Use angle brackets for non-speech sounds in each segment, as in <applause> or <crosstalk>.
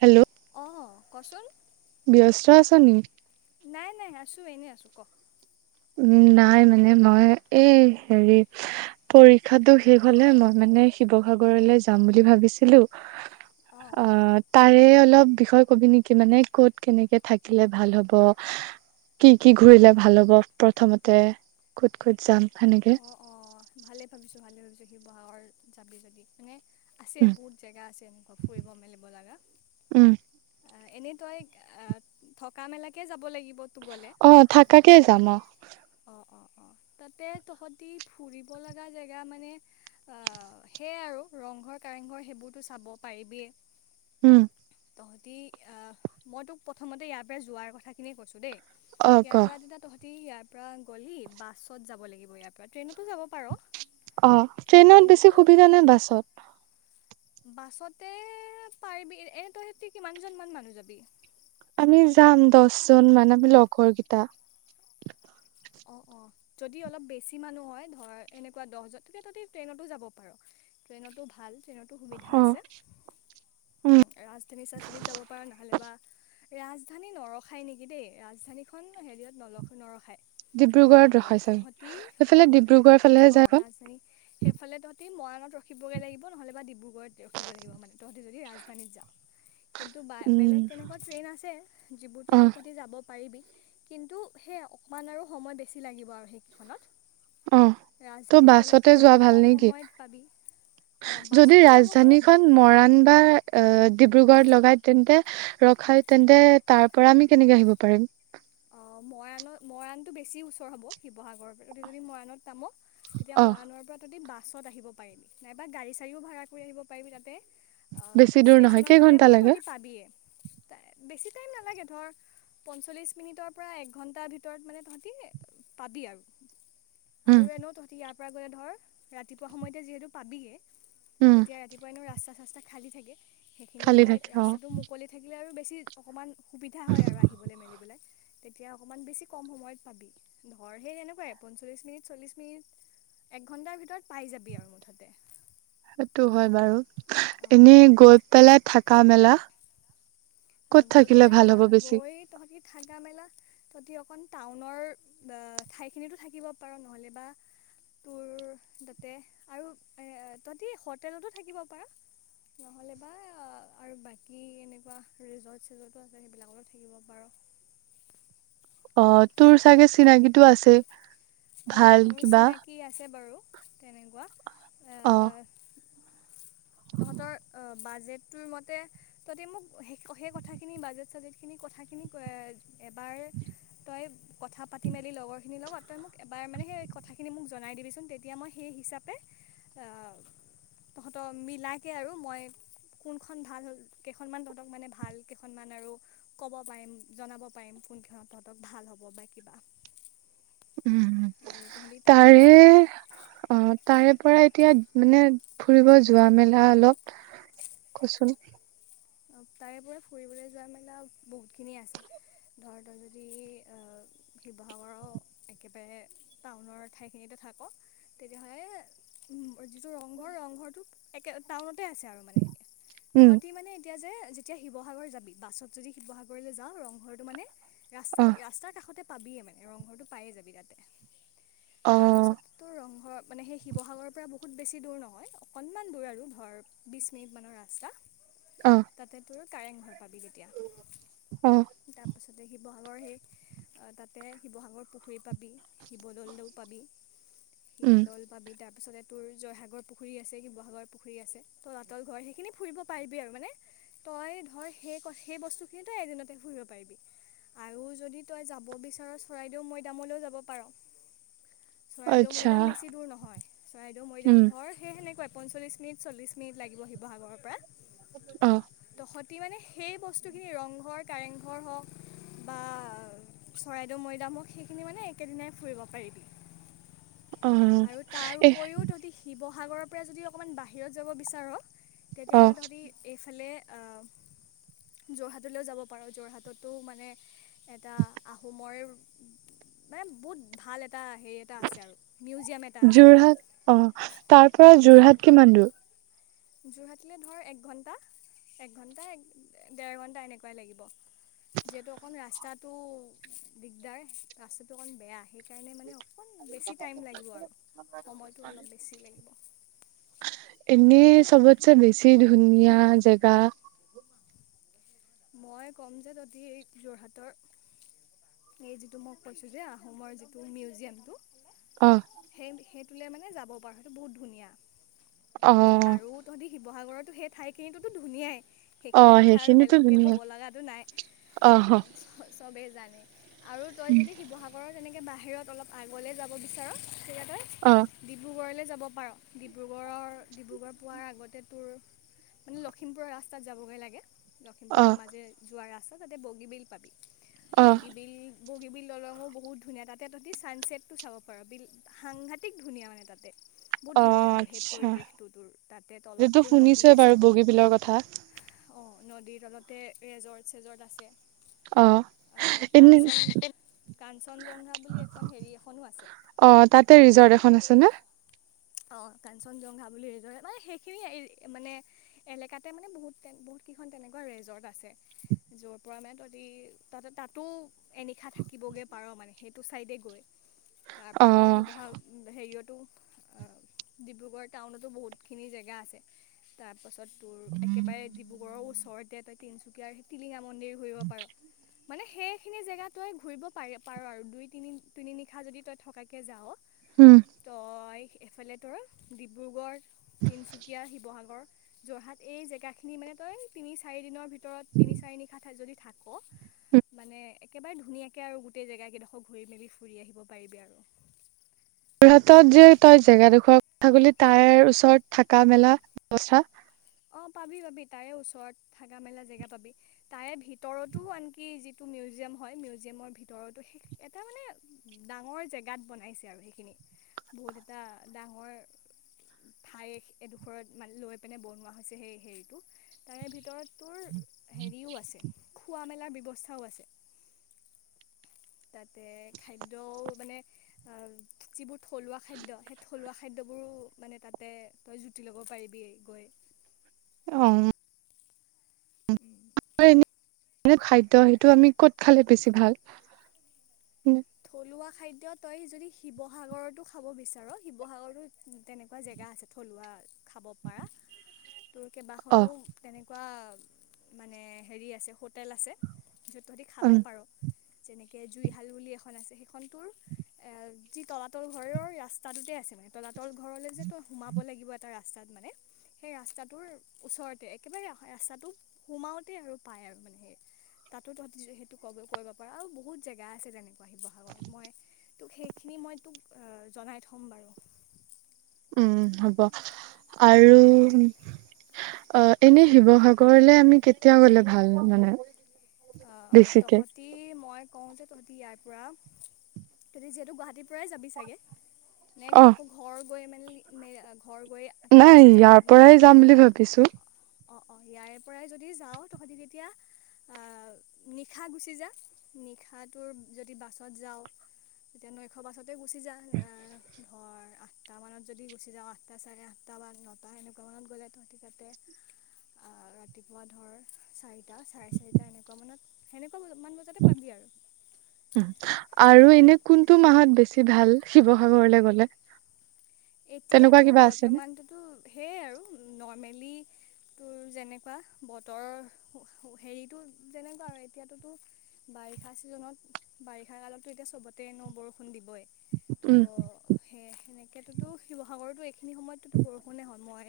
Hello. অ কচোন ব্যস্ত আছা নি? নাই নাই আছোঁ এনেই আছোঁ ক। উ নাই মানে মই এই হেৰি পৰীক্ষাটো শেষ হলে মই মানে শিৱসাগৰলে যাম বুলি ভাবিছিলো। অঁ অ তাৰে অলপ বিষয় কবি নেকি মানে ক'ত, কেনেকে থাকিলে ভাল হব, কি কি ঘূৰিলে ভাল হব। প্ৰথমতে ক'ত ক'ত যাম। সেনেকে অ অ ভালেই ভাবিছো ভালে ভাবিছো। শিৱসাগৰ জাবি যদি মানে। আছে উম বহুত জেগা আছে এনেকুৱা ফুৰিব মেলিব লগা। উম এনেই তই থকা মেলাকে যাব লাগিব। তো গ'লে অ থাকাকে যাম অ। অঁ অঁ অঁ তাতে তহঁতি ফুৰিব লগা জেগা মানে আ সেয়াই আৰু ৰংঘৰ, কাৰেংঘৰ সেইবোৰতো চাব পাৰিবিয়ে। উ',। তহঁতি অ', মই তোক প্ৰথমতে ইয়াৰ পৰা যোৱাৰ কথাখিনিয়ে কৈছোঁ দেই। অ ক ইয়াৰ পৰা যেতিয়া তহঁত তহঁতি ইয়াত। পৰা গ'লি বাছত যাব লাগিব ইয়াৰ পৰা ট্ৰেইনত অ', ট্ৰেইনত কিন্তু বেছি সুবিধা নে বাছত? বাছতে এএ', পাৰিবি এনে তইহেতি কিমানজন মান মানুহ যাবি? আমি যাম দহজন মান মোৰ লগৰ কেইটা অঁ', - অঁ', যদি অলপ বেছি মানুহ হয় ধৰ এনেকুৱা দহজন তেতিয়া তহঁতি ট্ৰেইনতো যাব পাৰ, ট্ৰেইনতো ভাল। ট্ৰেইনতো সুবিধা অ আছে, অ', ৰাজধানী, চাজধানী যাব পাৰা, নহ'লে বা ৰাজধানী নৰখায় নেকি দেই, ৰাজধানীখন হেৰিয়ত নলখ নৰখায়। ডিব্ৰুগড়ত ৰখাই শিৱসাগৰত, চাগে। তহঁতি এইফালে ডিব্ৰুগড় ফালেহে যায় খন আহ ৰাজধানী সেইফালে তহঁতি মৰাণত ৰখিবলৈগে লাগিব নহ'লে বা ডিব্ৰুগড়ত ৰখিব লাগিব মানে তহঁতি যদি ৰাজধানীত যায়। কিন্তু বাই বেলেগ উম, তেনেকুৱা ট্ৰেইন আছে, যিবোৰ অহ, ট্ৰেইনত তহঁতি যাব পাৰিবি। কিন্তু সেয়া অ', অকমান আৰু সময় বেছি লাগিব আৰু সেইকেইখনত। অ', ত', ৰাজধানীত গ'লে বাছতে তোৰ যোৱা অলপ ভাল কম নেকি? সময়ত পাবি অঁ যদি বাছতে যাব পাৰ ৰাজধানীখন মৰাণ বা অ ডি ডিব্ৰুগড়ত লগাই তেন্তে ৰখাই তেন্তে তাৰ পৰা আমি কেনেকে আহিব পাৰিম? অ', মৰাণৰ, মৰাণটো বেছি ওচৰ হ'ব শিৱ শিৱসাগৰ, তহঁতি যদি মৰাণত নামো, তেতিয়া অহ, মৰাণৰ পৰা তহঁতি বাহ', বাছত আহিব পাৰিবি নাইবা গাড়ী চাড়ীও ভাড়া কৰি আহিব পাৰিবি তাতে। অ', বেছি দূৰ নহয় ষ্টেচনৰ তাতে কেইঘন্টা মানে লাগে? তহঁতি পাবিয়ে, ত', বেছি টাইম নালাগে, ধৰ পঞ্চল্লিছ মিনিটৰ পৰা এক ঘণ্টাৰ ভিতৰত মানে তহঁতি অ', পাবি আৰু। উম, আৰু এনেও তহঁতি ইয়াৰ পৰা গু গৈ', ধৰ ৰাতিপুৱা সময়তে যিহেতু পাবিগে উম, তেতিয়া ৰাতিপুৱাই এনেও ৰাস্তা চাস্তা খা খালী থাকে। সেইখিনি খালী সময়ত থাকে অ'। ৰাস্তাটো মুকলি থাকিলে আৰু বেলে চিজ অকমান সুবিধা হয় আৰু আহিবলৈ মেলিবলৈ। তেতিয়া অকণমান বেছি কম সময়ত পাবি। ধৰ সেই তেনেকুৱাই পঞ্চল্লিছ মিনিট চল্লিছ মিনিট এক ঘণ্টাৰ ভিতৰত পাই যাবি আৰু মুঠতে। সেইটো হয় বাৰু, অঁ এনেই গৈ পেলাই থাকা মেলা? আ', ক'ত গৈ থাকিলে পেলাই ভাল থা হ'ব বেছি? গৈ তহঁতি থাকা মেলা তহঁতি অক অকণ টাউনৰ বা', ঠাইখিনিতো থাকিব পাৰ নহ'লে বা তোৰ তাতে আৰু এ তহঁতি হোটেলতো থাকিব পাৰ নহ'লে বা আৰু বাকী এনেকুৱা ৰিজৰ্ট চিজৰ্টটো আছে, সেইবিলাকতো থাকিব পাৰ অ তোৰ চাগে চিনাকিটো আছেই? অ ভাল মোৰ কিবা চিনাকি আছে বাৰু। তেনেকুৱা আহঁ তহতৰ বাজেট। তোৰ মতে ততে মোক সে সেই কথাখিনি বাজেট চাজেট খিনি কথা খিনি কৈ। এবাৰ তই। কথা পাতি মেলি লগৰখিনিৰ লগ তই মোক এবাৰ মানে সেই কথাখিনি মোক জনাই দিবিচোন তেতিয়া মই সেই হিচাপে তহঁতৰ মিলাকে আৰু মই কোনখন ভাল হ'ল কেইখনমান তহঁতক মানে ভাল কেইখনমান আৰু ক'ব পাৰিম জনাব পাৰিম কোন কেইখনত তহঁতক ভাল হ'ব বা কিবা। উম আৰু তহঁতি তাৰে পৰা অ তাৰে পৰাই। তিয়াত মানে ফুৰিব যোৱা মেলা অলপ কচোন। তাৰে পৰা ফুৰিবলৈ যোৱা মেলা বহুতখিনিয়ে আছে। ধৰ তই যদি শিৱসাগৰৰ একেবাৰে টাউনৰ ঠাইখিনিতে থাক তেতিয়াহ'লে যিটো ৰংঘৰ ৰংঘৰটো একে টাউনতে আছে আৰু মানে। উম, তহঁতি মানে। যে যেতিয়া শিৱসাগৰ যাবি বাছত যদি শিৱসাগৰলৈ যাওঁ ৰংঘৰটো মানে ৰাস্তাতে অহ, ৰাস্তাৰ কাষতে পাবিয়ে মানে ৰংঘৰটো পায়ে যাবি তাতে। অ', তাৰপাছততো ৰংঘৰ। মানে সেই শিৱসাগৰৰ পৰা বহুত বেছি দূৰ নহয় অকণমান দূৰ আৰু ধৰ বিছ মিনিটমানৰ ৰাস্তা। অ তাতে তোৰ কাৰেংঘৰ পাবি তেতিয়া অ', তাৰ পাছত তাতে শিৱসাগৰ সেই তাতে শিৱসাগৰ পুখুৰী পাবি, শিৱদলউ পাবি। উম, শিৱদল পাবি তাত। পিছতে তোৰ জয়সাগৰ পুখুৰী আছে, শিৱসাগৰ পুখুৰী আছে, তলাতল ঘৰ সেইখিনি ফুৰিব পাৰিবি আৰু মানে। তই ধৰ সেই সেই বস্তুখিনি তই এদিনতে ফুৰিব পাৰিবি আৰু যদি তই যাব বিচাৰ চৰাইদেউ মৈদামলৈও যাব পাৰ। চৰাইদেউ আচ্ছা, মৈদাম বেছি দূৰ নহয় চৰাইদেউ উম, মৈদাম ধৰ সেই সেনেকুৱাই পঞ্চলিছ মিনিট চল্লিছ মিনিট লাগিব শিৱসাগৰৰ পৰা অ'। সতি মানে সেই বস্তুখিনি ৰংঘৰ কাৰেংঘৰ হওঁক বা চৰাইদেউ মৈদাম হওঁক, সেইখিনি মানে একেদিনাই ফুৰিব পাৰিবি। অ' এ সাগৰৰ পৰা যদি অকণমান বাহিৰত যাব বিচাৰ' অ', তেতিয়াহ'লে তহঁতি এ লে আ যোৰহাটলৈ যাব পাৰ'যোৰহাটতো এটা আহোমৰ মানে বহুত ভাল এটা এটা হে এটা আছে আৰু মিউজিয়াম এটা আছে। যোৰহাট অ', তাৰ পৰা যোৰহাট কিমান দূৰ? যোৰহাটলৈ ধৰ এক ঘণ্টা, এক ঘণ্টা, ডেৰ ঘণ্টা এনেকুৱাই লাগিব। যিহেতু অকণ ৰাস্তাটো দিগদাৰ, ৰাস্তাটো অকণ বেয়া সেইকাৰণে মানে অকণ বেছি টাইম লাগিব আৰু সময়টো অলপ বেছি লাগিব এনে চবতছে বেছি ধুনীয়া জেগা মই ক'ম যে তহঁতি যোৰহাটৰ এই যিটো মই কৈছো যে আহোমৰ যিটো মিউজিয়ামটো অহ, সেই সেই মানে যাব পাৰ সেইটো বহুত ধুনীয়া। অহ। ব'হাগতো সেই ঠাইখিনিতো ধুনীয়াই। সেইখিনি অ', কথা আৰু সেইখিনিতো বেলেগ ত' ক'ব ধুনীয়া লগাতো নাই অহ, চবেই জানে। আৰু তই যদি শিৱসাগৰত তেনেকৈ বাহিৰত অলপ আগলে যাব বিচাৰা তেতিয়া তই অ', ডিব্ৰুগড়লৈ যাবি। কব পাৰ ডিব্ৰুগড়, ডিব্ৰুগড় পোৱাৰ আগতে তোৰ মানে লখিমপুৰৰ ৰাস্তাত যাবগৈ লাগে। এইবোৰ অ', ধেমাজি যোৱাৰ অ' তাতে বগী বিল পাবি। অ', বগীবিল। বগীবল দলঙো বহুত ধুনীয়া তাতে তহঁতি ছানচছেটটো চাব পাৰ। বগীবিল সাংঘাতিক ধুনীয়া মানে তাতে বহুত অ', ধুনীয়া আৰু সেই আচ্ছা পৰিৱেশটো তোৰ তাতে তলত এইটো তোৰ নদী শুনিছোৱে বাৰু আছে বগীবিলৰ কথা অ'। নদীৰ তলতে ৰেজৰ্ট-চেজৰ্ট অ', আছে। এনে কাঞ্চন, কাঞ্চনজংঘা বুলি এখন হেৰি এখনো আছে। অ', তাতে ৰিজৰ্ট এখন আছে নে? অ' কাঞ্চনজংঘা বুলি ৰেজৰ্ট মানে সেইখিনি মানে এলেকাতে মানে বহুত বহুত কেইখন তেনেকুৱা ৰেজৰ্ট আছে য'ৰ পৰা মানে তহঁতি তাতো এনিশা থাকিবগৈ পাৰ মানে সেইটো চাইডে গৈ। তাৰ পৰা ধৰা অ', শিৱসাগৰ হেৰিয়তো অ' ডিব্ৰুগড় টাউনতো বহুতখিনি জেগা আছে তাৰ। তাৰ পাছত তোৰ একেবাৰে ডিব্ৰুগড়ৰ ওচৰত। এতিয়া তই তিনিচুকীয়া তিলিঙা। মন্দিৰ ঘূৰিব পাৰ। মানে, সেইখিনি জেগা তই ঘূৰিব পাৰি পাৰ আৰু দুই তিনি তিনি নিশা যদি তই থকাকে যাৱ। হম। এফালেতৰ ডিব্ৰুগড়। তিনচুকীয়া শিৱসাগৰ। যোৰহাটত এই জেগা খিনি মানে তই তিনি চাৰি দিনৰ ভিতৰত, তিনি চাৰি নিশা যদি থাক। ক মানে। একেবাৰে ধুনীয়াকৈ আৰু গোটেই জেগাকেইডোখৰ ঘূৰি মেলি ফুৰি আহিব পাৰিবি আৰু। যোৰহাটত যে তই জেগা দেখুৱায় কথা ক'ল তাইৰ ওচৰত থকা মেলা ব্যৱস্থা <unintelligible> অঁ পাবি পাবি তাৰে ওচৰত থাকা মেলা জেগা পাবি। তাৰে ভিতৰতো আনকি যিটো মিউজিয়াম হয়, মিউজিয়ামৰ ভিতৰতো সেই এটা মানে ডাঙৰ জেগাত বনাইছে আৰু সেইখিনি, বহুত এটা ডাঙৰ ঠাই এডোখৰত মান লৈ পেলাই বনোৱা। হৈছে সেই হেৰিটো তাৰে ভিতৰত তোৰ হেৰিও আছে খোৱা মেলা বি অৱস্থাও আছে তাতে খাদ্যও মানে, যিবোৰ থলুৱা খাদ্য, সেই থলুৱা খাদ্যবোৰো মানে তাতে তই জুতি ল'ব পাৰিবি গৈ। অ। এনে খাদ্য সেইটো আমি কত খালে বেছি ভাল? থলুৱা খাদ্য তই যদি শিৱসাগৰতো খাব বিচাৰ, শিৱসাগৰতো তেনেকুৱা জেগা আছে থলুৱা খাব পাৰা। তোৰ অ কেইবাখনো তেনেকুৱা। মানে হেৰি আছে হোটেল আছে। সেইটোদি খাব উম পাৰ। যেনেকে জুইশাল বুলি এখ আছে সেইখন টোৰ এ যি তলাতল ঘৰৰ ৰাস্তাটোতে আছে মানে তলাতল তলাতল ঘৰলে যে তো সোমাব লাগিব এটা ৰাস্তাত মানে, সেই ৰাস্তাটোৰ ওচৰতে একেবাৰে ৰাস্তাটো সোমাওঁতে আৰু পায় আৰু। মানে তাতো তহঁ সেইটো ক কৰিব পাৰ, আৰু বহুত জেগা আছে তেনেকৈ। শিৱসাগত মই তোক সেইখিনি মই তোক জনাই থ'ম বাৰু। উম হ'ব আৰু অ এনেই শিৱসাগৰলে আমি কেতিয়া গলে ভাল মানে? অ বেছিকে তহঁতি, মই কওঁ যে তহঁতি ইয়াৰ পৰা তহঁতি যিহেতু গুৱাহাটীৰ পৰাই যাবি চাগে? নে অ আকৌ ঘৰ গৈ মেল ম অ নাই ইয়াৰ পৰাই যাম বুলি ভাবিছো। অ অ ইয়াৰে পৰাই যদি যাওঁ, তহতি তেতিয়া আহ নিশা গুচি যা নিশাটোৰ যদি বাছত যাওঁ, তেতিয়া নৈশ বাছতে গুচি যায় আহ ধৰ আঠটা মানত যদি গুচি যাওঁ আঠটা চাৰে আঠটা বা নটা এনেকুৱা মানত গৈ যায় তহতি তাতে ৰাতিপুৱা ধৰ চাৰিটা চাৰে চাৰিটা এনেকুৱা মানত সেনেকুৱা মান বজাতে পাবি আৰু। উ আৰু এনে কোনটো মাহত বেছি ভাল শিৱসাগৰলে গলে। তেনেকুৱা এতিয়াতো কিবা আছেনে বৰ্তমানটোতো সেইয আৰু ন মেলি তোৰ যেনেকুৱা বতৰ, হেৰিটো যেনেকুৱা আৰু এতিয়াতোতো বাৰিষা ছিজনত বাৰিষা কালততো এতিয়া চবতে ন বৰষুণ দিবই। উম। সেয় সেনেকে কিন্তু শিৱসাগৰতো এইখিনি সময়ততো বৰষুণে হয়'। মই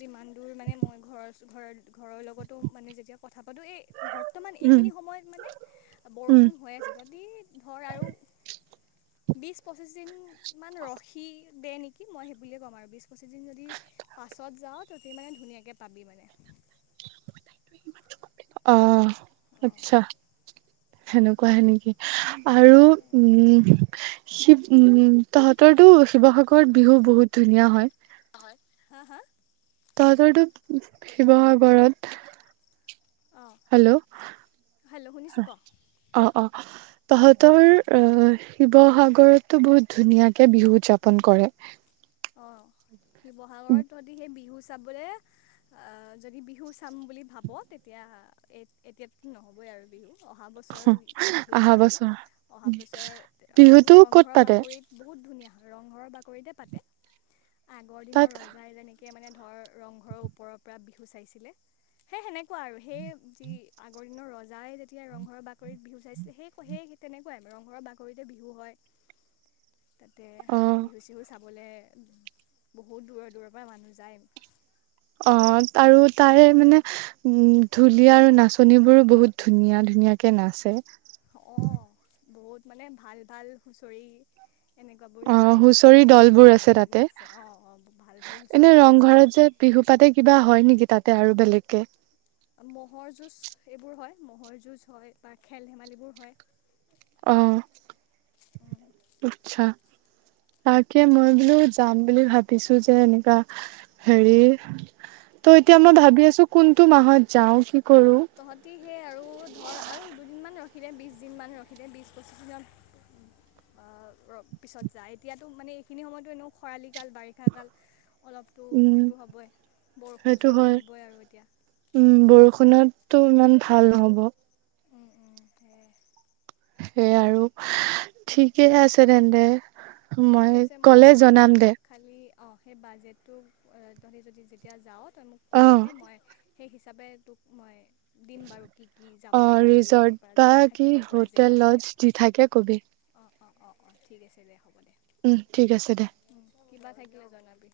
যিমান দূৰ মানে মই ঘৰৰ ঘৰৰ ঘৰৰ লগতো মানে যেতিয়া কথা পাতোঁ এই বৰ্তমান উম এইখিনি সময়ত মানে উম বৰষুণ হৈ আছে। যদি ধৰ আৰু বিছ পঁচিছ দিনমান ৰখি দে নেকি মই সেই বুলিয়ে ক'ম আৰু বিশছ পঁচিছ দিন যদি পাছত যাও, ততি মানে ধুনীয়াকৈ পাবি মানে। অ অঁ আচ্ছা। সেনেকুৱাহে নেকি? আৰু তে উম শিৱ উম তহঁতৰতো শিৱসাগৰত বিহু বহুত ধুনীয়া হয় হয় হা হা তহততো শিৱসাগৰত অঁ হেল্ল' হেল্ল' শুনিছোঁ হয় ক অ অ তাহতৰ আহ শিৱসাগৰতো বহুত ধুনীয়াকে বিহু উদযাৰপন কৰে অঁ শিৱসাগৰ তহতি সেই বিহু চিহু চাবলৈ অ যদি বিহু চাম বুলি ভাব তেতিয়া এ এতিয়াতো নহ'বই আৰু বিহু অঁ অহা বছৰ বিহুত অহা যাওঁৱেই বছৰ অহা বছৰ বিহুতো মানে ক'ত ৰংঘৰৰ পাতে বাকৰিত বহুত ধুনীয়া ৰংঘৰৰ বা- কৰিতে পাতে আগৰ দিনৰ তাত ৰজাই যে যেনেকে মানে ধৰ ৰংঘৰৰ ওপৰৰ পৰা বিহু চাইছিলে সেই সেনে কোৱা আৰু সেই যি আগৰ দিনৰ ৰজাই যেতিয়া ৰংঘৰৰ বাকৰিত বিহু চাইছিল সেই সেই তেনেকুৱাই ৰংঘৰৰ বাকৰিতে বিহু হয় তাতে অ বিহু চিহু চাব বোলে বহুত দূৰৰ দূৰৰ পৰা মানুহ যায় অ আৰু তাৰে মানে উ ধুলীয়া আৰু নাচনী বোৰো বহুত ধুনীয়া ধুনীয়াকে নাচে অঁ বহুত মানে ভাল ভাল হুঁচৰি এনেকুৱাবোৰ অ যায় হুঁচৰি তাতে দল বোৰ গৈ আছে মেলি তাতে নাচে অঁ অঁ ভাল ভাল হুঁচৰি এনে দল আছে ৰংঘৰত যে বিহু পাতে কিবা হয় নেকি তাত এতিয়া আৰু বেলেগকে ম'হৰ যুঁজ এইবোৰ হয় ম'হৰ যুঁজ হয় বা খেল ধেমালিবোৰ হয় আহ আচ্ছা তাকে মই বোলো যাম বুলি ভাবিছো যে এনেকা হেৰি ত' এতিয়া মই অঁ অঁ ভাবি আছো কোনটো মাহত যাওঁ কি কৰো তহঁতি সে আৰু ধৰ আৰু দুদিন মান ৰখিদে বিছ দিনমান ৰখিলে বিছ পঁচিছ দিনত অ পিছত যায় এতিয়াতো মানে এইখিনি সময়তো এনেও খৰালি কাল বাৰিষা কাল অলপতো উম সেইটো হ'বই, বৰষুণ সেইটো চৰষুণ হয় দিবই আৰু এতিয়া। ত ইমান ভাল নহ'ব। সেয়াই সেইয়া আৰু ঠিকেই আছে তেন্তে মই কলে জনাম দে অ সেই বাজেটটো তহঁতি যদি যেতিয়া যাওঁ তই মোক কৈ অ থবি মই সেই হিচাপে তোক মই দিম বাৰু কি কি যাব অ পৰা হেৰি কৰিব ৰিজৰ্ট পৰা বা জেগা কি থাকিব পৰা হোটেল জেগা লজ চেগা যি থাকে কবি অ অ অ অ ঠিক আছে দে হ'ব দে উম ঠিক আছে দে কিবা থাকিলে জনাবি